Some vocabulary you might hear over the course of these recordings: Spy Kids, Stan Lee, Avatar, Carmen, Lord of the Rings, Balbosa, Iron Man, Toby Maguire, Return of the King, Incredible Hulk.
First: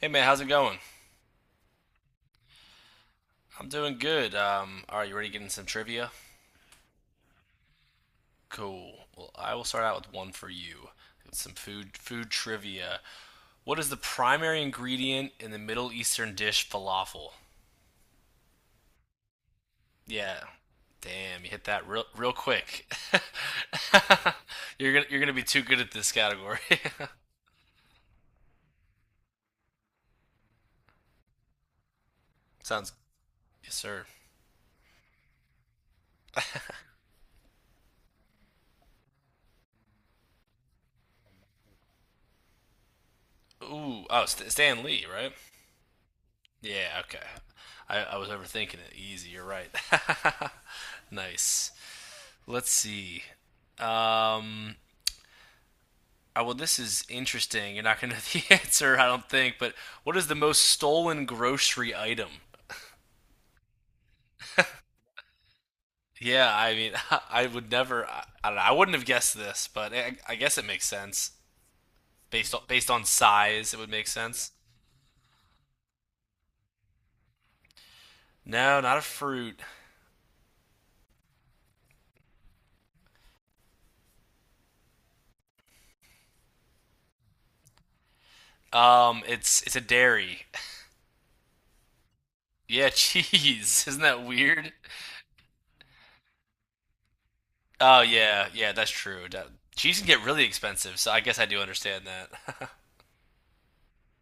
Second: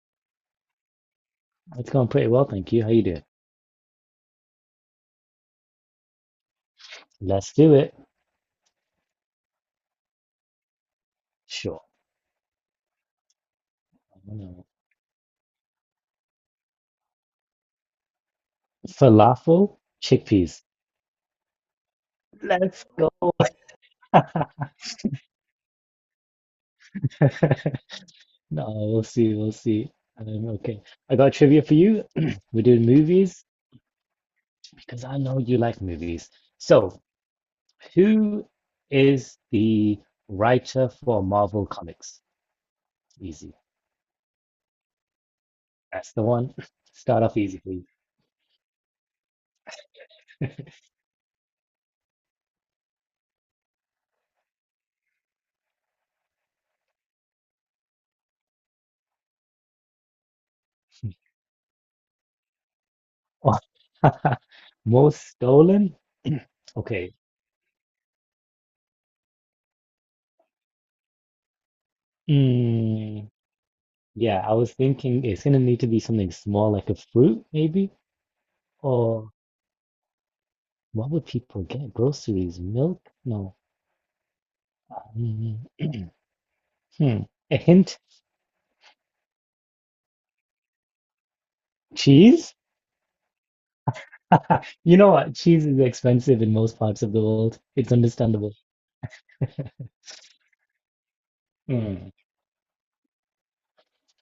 Hey man, how's it going? It's going pretty well, thank you. How you doing? I'm doing good. You ready to get in some trivia? Let's do it. Cool. Well, I will start out with one for you. It's some Sure. food trivia. What is the I'm primary gonna- ingredient in the Middle Eastern dish falafel? Falafel, Yeah. chickpeas. Damn, you hit that real Let's quick. go. You're gonna be too good at this category. No, we'll see. We'll see. Okay. I got trivia for you. We're doing Sounds movies yes, sir. because I know you like movies. So, who is the writer for Marvel Comics? Easy. Ooh, oh, Stan Lee, right? That's the one. Yeah, okay. Start off easy, please. I was overthinking it. Easy, you're right. nice. Let's see. Um, oh, well, this is interesting. You're not going to know the answer, I don't think. But what is the most stolen grocery item? Most stolen? Yeah, I mean, Okay. I would never. I don't know, I wouldn't have guessed this, but I guess it makes sense based on Hmm. size. It would make Yeah, sense. I was thinking it's gonna need to be something small, like a fruit, maybe? No, not a Or fruit. what would people get? Groceries, milk? No. Mm, hmm. A hint? It's a dairy. Cheese? Yeah, cheese. Isn't that weird? You know what? Cheese is expensive in most parts of the world. It's Oh yeah, understandable. yeah, that's true. Cheese can get really expensive, so I guess I do understand Mm. that.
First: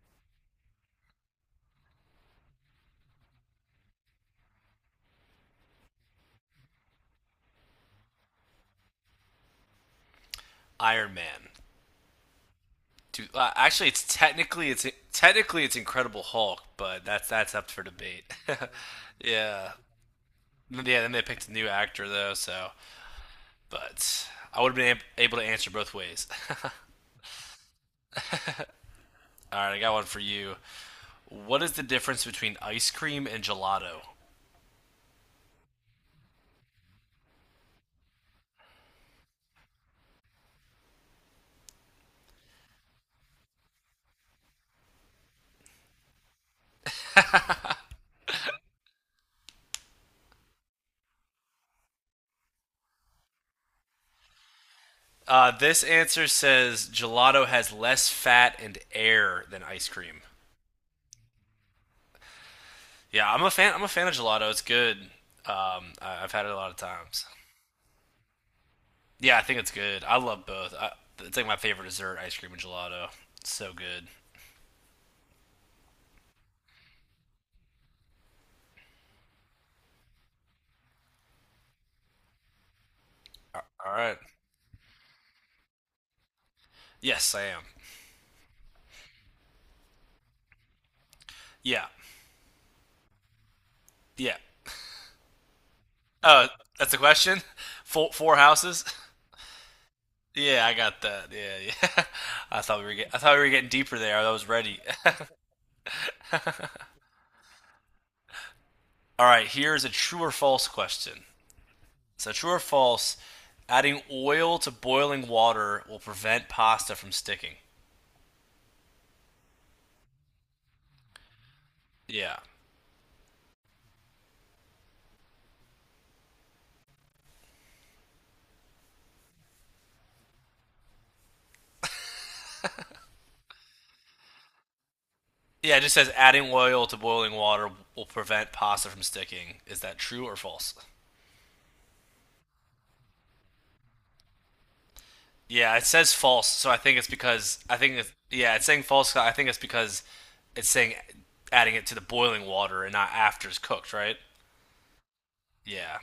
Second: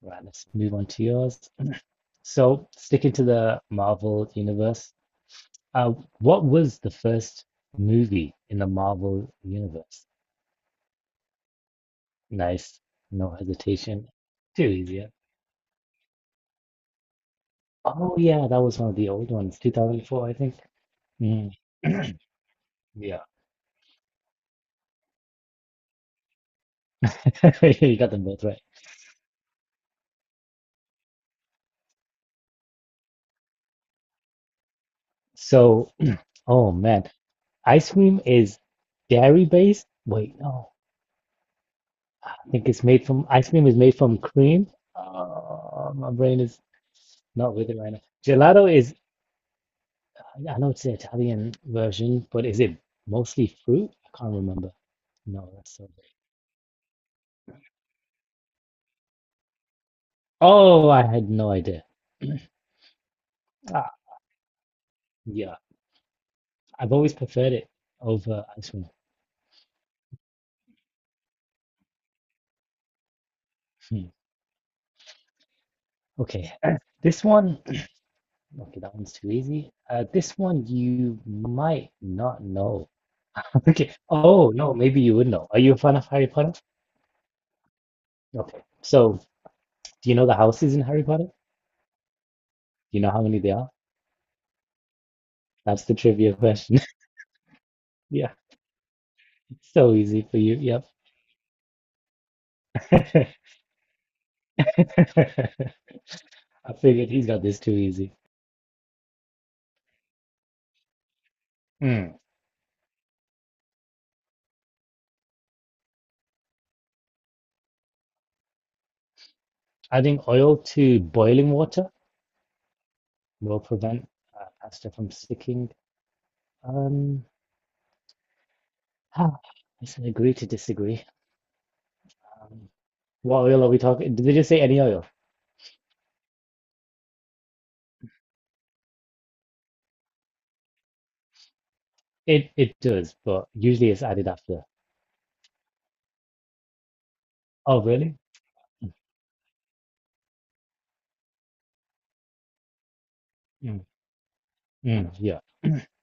Right, let's move on to yours. So, sticking to the Marvel universe, uh, what was the first movie in the Marvel universe? Iron Man. Nice, no Actually, it's hesitation. Too technically it's easy, yeah. technically it's Incredible Hulk, but that's up for Oh debate. yeah, that was one of the old ones, yeah, 2004, I think. yeah. Then they picked Mm. a new actor though, so Yeah, but I would have been able to answer both ways. All you got them both right. right, I got one for you. What is the difference between ice cream and gelato? So, oh man, ice cream is dairy based. Wait, no, I think it's made from ice cream is made from cream. My brain is not with it right now. Gelato is, I know it's the Italian version, but is it mostly fruit? I can't remember. No, that's This so good. answer says gelato has less fat and air than ice cream. Oh, I had no idea. Yeah, I'm a fan. I'm a Ah, fan of gelato. It's good. yeah, Um, I've had it a lot of I've always times. preferred it over ice cream. Yeah, I think it's good. I love both. It's like my favorite dessert, ice cream and gelato. It's so Hmm. good. Okay, this one, okay, that one's too easy. This one you might not know. All Okay, right. oh no, maybe you would know. Are you a fan of Harry Potter? Yes, I am. Okay, so do you know the houses in Harry Potter? Do Yeah. you know how many they are? Yeah. That's the trivia Uh, question. that's the question. Yeah, Four houses. it's so easy for you. Yeah, I Yep. got that. Yeah, yeah. I thought we were getting deeper there. I was ready. I figured he's got this too easy. All right, here's a true or false question. Mm. So true or false, adding oil to boiling water will prevent pasta from sticking. Adding oil to boiling water Yeah. will prevent pasta from sticking. Um, ah, I said agree to disagree. Um, What oil are we talking? Did they just say any oil? Yeah, it just says adding oil to boiling water will prevent pasta from sticking. Is that true or false? It does, but usually it's added after. Yeah, it says false, I Oh, think it's, really? yeah, it's saying false. So I think it's because it's saying adding it to the boiling water and not after it's Mm, cooked, right? mm, yeah. Yeah,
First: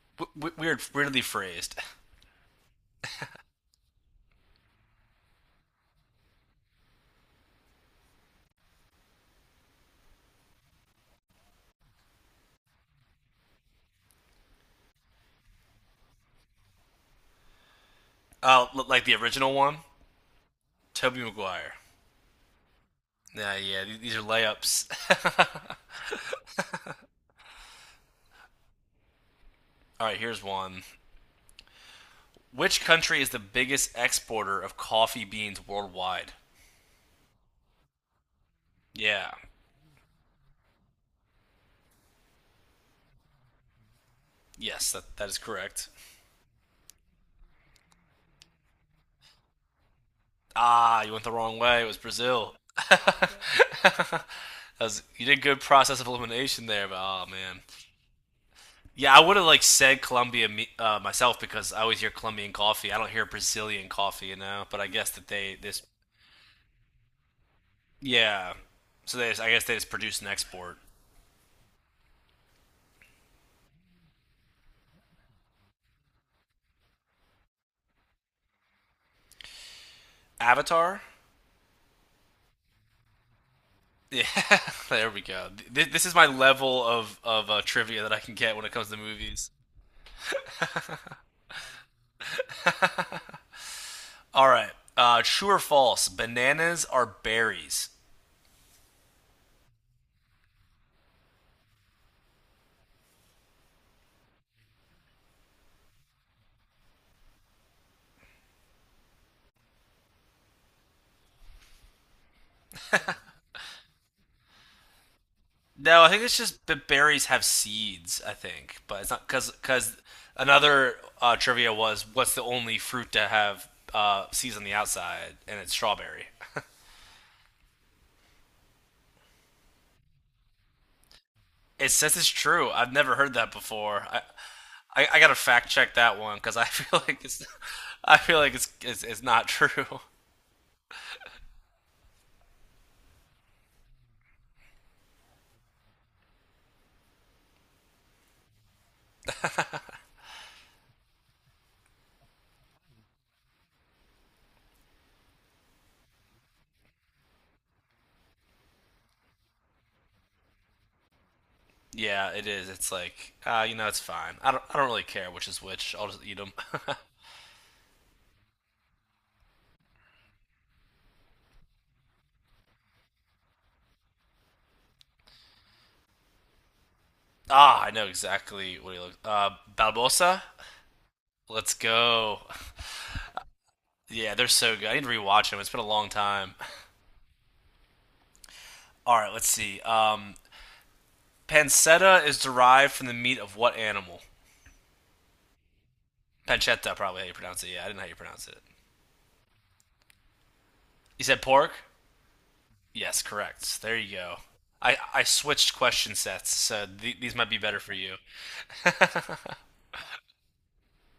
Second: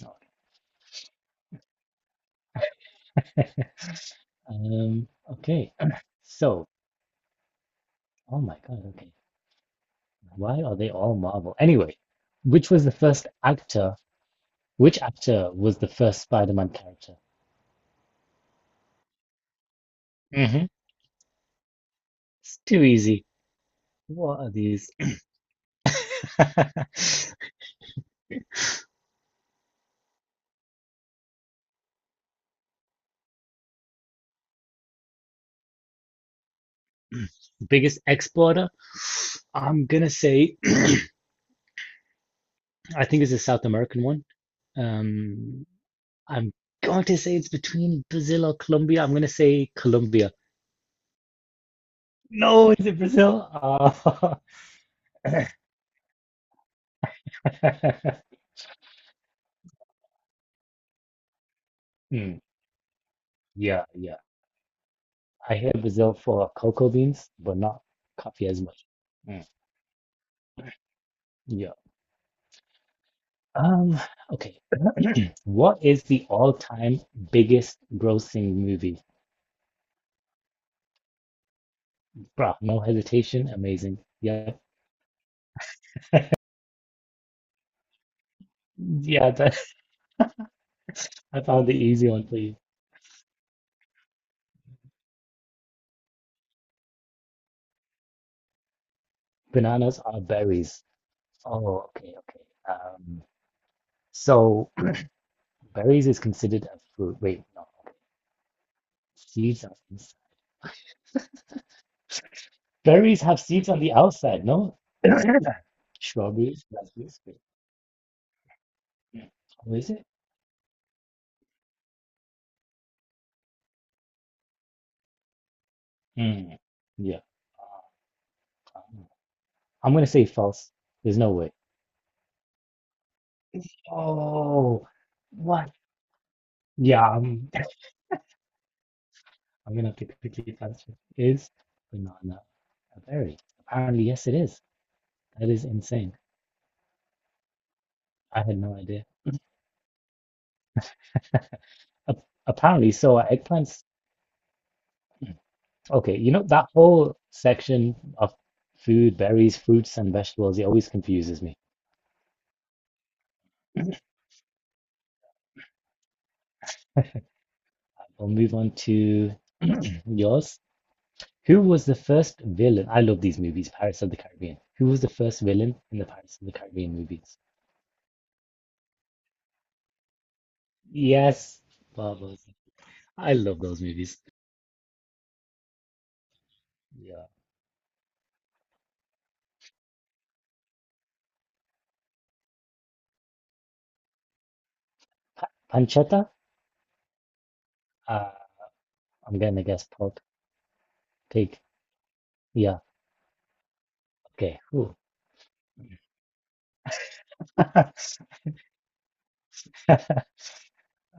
No. Weirdly phrased. Okay. So, oh my God, okay. Why are they all Marvel? Anyway, which was the first actor? Which actor was the first Spider-Man character? Like the original one, Hmm. Toby Maguire. It's too easy. Yeah, yeah, these are What are layups. these? All right, here's one. Which country is the biggest exporter of coffee beans worldwide? Biggest exporter? Yeah, I'm gonna say, I think it's a South American one. yes, that is Um, correct. I'm going to say it's between Brazil or Colombia. I'm going to say Colombia. Ah, you went the wrong way. It was Brazil. No, is it Brazil? That Ah. was, you did good process of elimination there, but oh man. Yeah, I would have like said Colombia myself because I always hear Hmm, Colombian coffee. I don't hear yeah, Brazilian yeah. coffee, you know. But I guess that I they hear this Brazil for cocoa beans, but not coffee yeah. as much. So they just, Mm, I guess they just produce and export. yeah. Um, okay. What is the all-time biggest grossing movie? Avatar. Bruh, no hesitation. Amazing. Yeah, Yeah. there we go. This is my level of trivia that I can get when it comes to Yeah, movies. that, I found the easy one for you. All right. True or false? Bananas are berries. Bananas are berries. Oh, okay, okay. Um, so berries is considered a fruit. Wait, no. Seeds are ins- Berries have seeds on the outside, no? No, I think it's Strawberries, just the raspberries, berries wait. have seeds. I think, but it's not Yeah. because Oh, is because it? another trivia was what's the only fruit to have seeds on the outside, and it's strawberry. Mm. Yeah. Ah, I'm gonna say false. There's no way. It says it's true. I've never heard that before. Oh, I gotta fact what? check that one because I feel Yeah, like it's I'm, I feel like it's not I'm gonna have true. to quickly answer. Is banana a berry? Apparently, yes, it is. That is insane. I had no idea. Apparently, so are eggplants. Okay, you know, that whole section of food, berries, fruits, and vegetables, it always confuses me. Yeah, it is. It's like you know, it's fine. I don't really care which is which. I'll just eat them. We'll move on to yours. Who was the first villain? I love these movies, Pirates of the Caribbean. Who was the first villain in the Pirates of the Caribbean movies? ah, I know exactly what he looks. Balbosa. Yes, Let's go. Barbossa. I love those movies. Yeah, they're so good. I need to rewatch them. It's been a long time. Yeah. All right, let's see. Pancetta is derived from the meat of what animal? Pancetta? Pancetta, probably how you pronounce it. Yeah, I didn't know how you Uh, pronounce it. I'm gonna guess pork, You said pig. pork? Yeah, Yes, correct. There you go. okay. Ooh. I switched question sets, so these might be better for you.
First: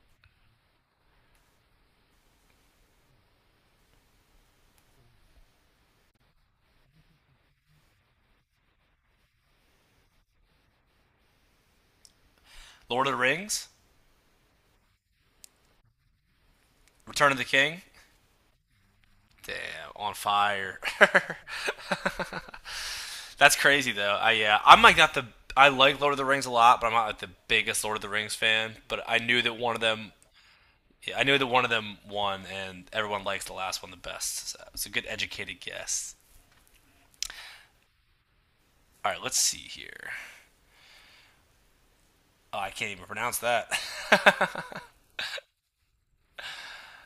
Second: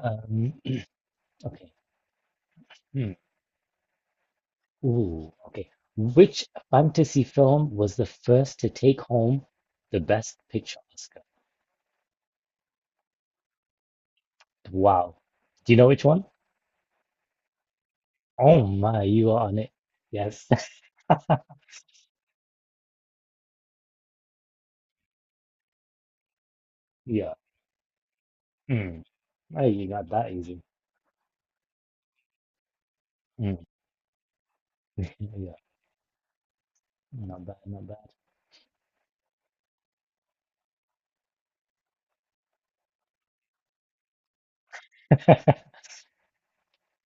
Um, okay. Hmm. Ooh, okay. Which fantasy film was the first to take home the Best Picture Oscar? Lord of the Rings? Wow. Do you know which one? Return of the King? Oh my, you are on it. Damn, on Yes. fire. That's crazy though. I yeah, I'm like not the I like Lord of the Rings a lot, but I'm not like the Yeah. biggest Lord of the Rings fan. But Mm. Oh, you got that easy. I knew that one of them won, and everyone likes the Mm. last one the best. So it's a good Yeah. educated guess. Not bad, not All right, let's see here. Oh, I can't even pronounce that. bad.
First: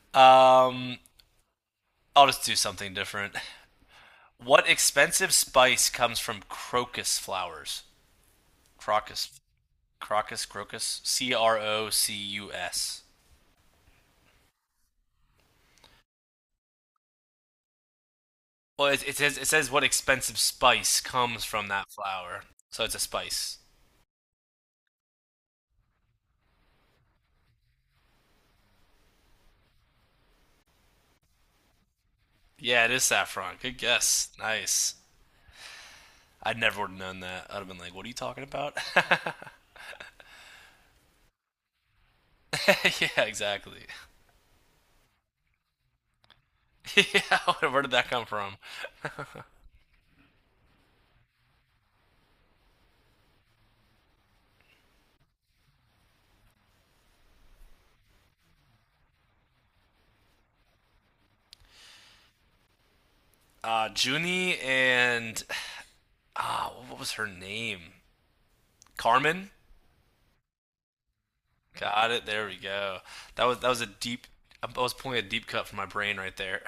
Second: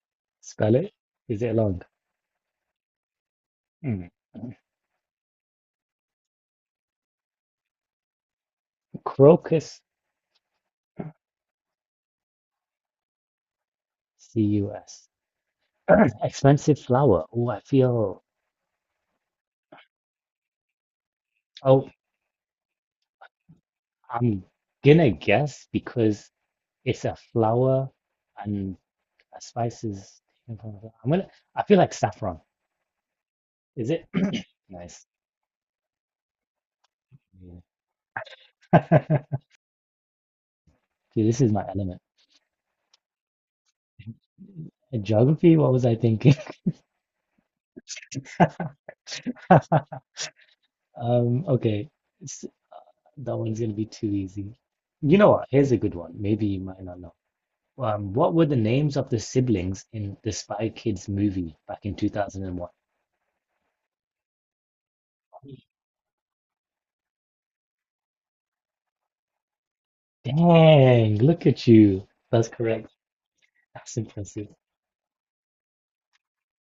Spell it. um, Is it long? I'll just do something different. Mm. What expensive spice comes from crocus flowers? Crocus, Crocus, Crocus. C R O C U S. C-U-S. Expensive flower. Oh, I feel. Well, it says what expensive spice comes from that Oh, flower, so it's a spice. I'm gonna guess because it's a flower, and a spice is I'm gonna. I feel like saffron. Yeah, it is saffron. Good Is it? guess. Nice. Nice. I never would have known that. I'd Yeah. have been like, "What are you talking about?" Dude, this is my element. yeah, exactly. In geography, what was I thinking? yeah, where did that come from? Okay. s- That one's gonna be too easy. You know what? Here's a good one. Maybe you might not know. What were the names of the siblings in the Spy Kids movie back in 2001? Junie and ah, what was her name? Carmen. Dang, look at you. Got it. There That's we correct. go. That was a That's deep. impressive. I was pulling a deep cut from my brain right there.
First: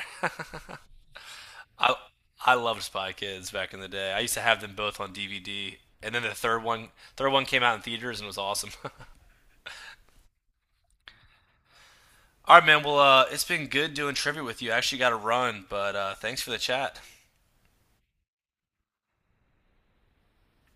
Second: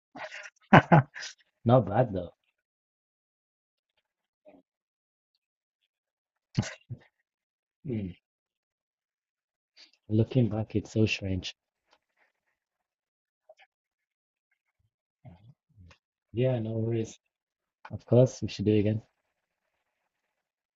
Not I bad though. I loved Spy Kids back in the day. I used to have them both on DVD. And then third one came out in Mm. theaters and was awesome. Looking back, it's so strange. All right, man. Well, it's been good doing trivia with you. I actually got to run, but thanks for the Yeah, no chat. worries. Of course, we should do it again.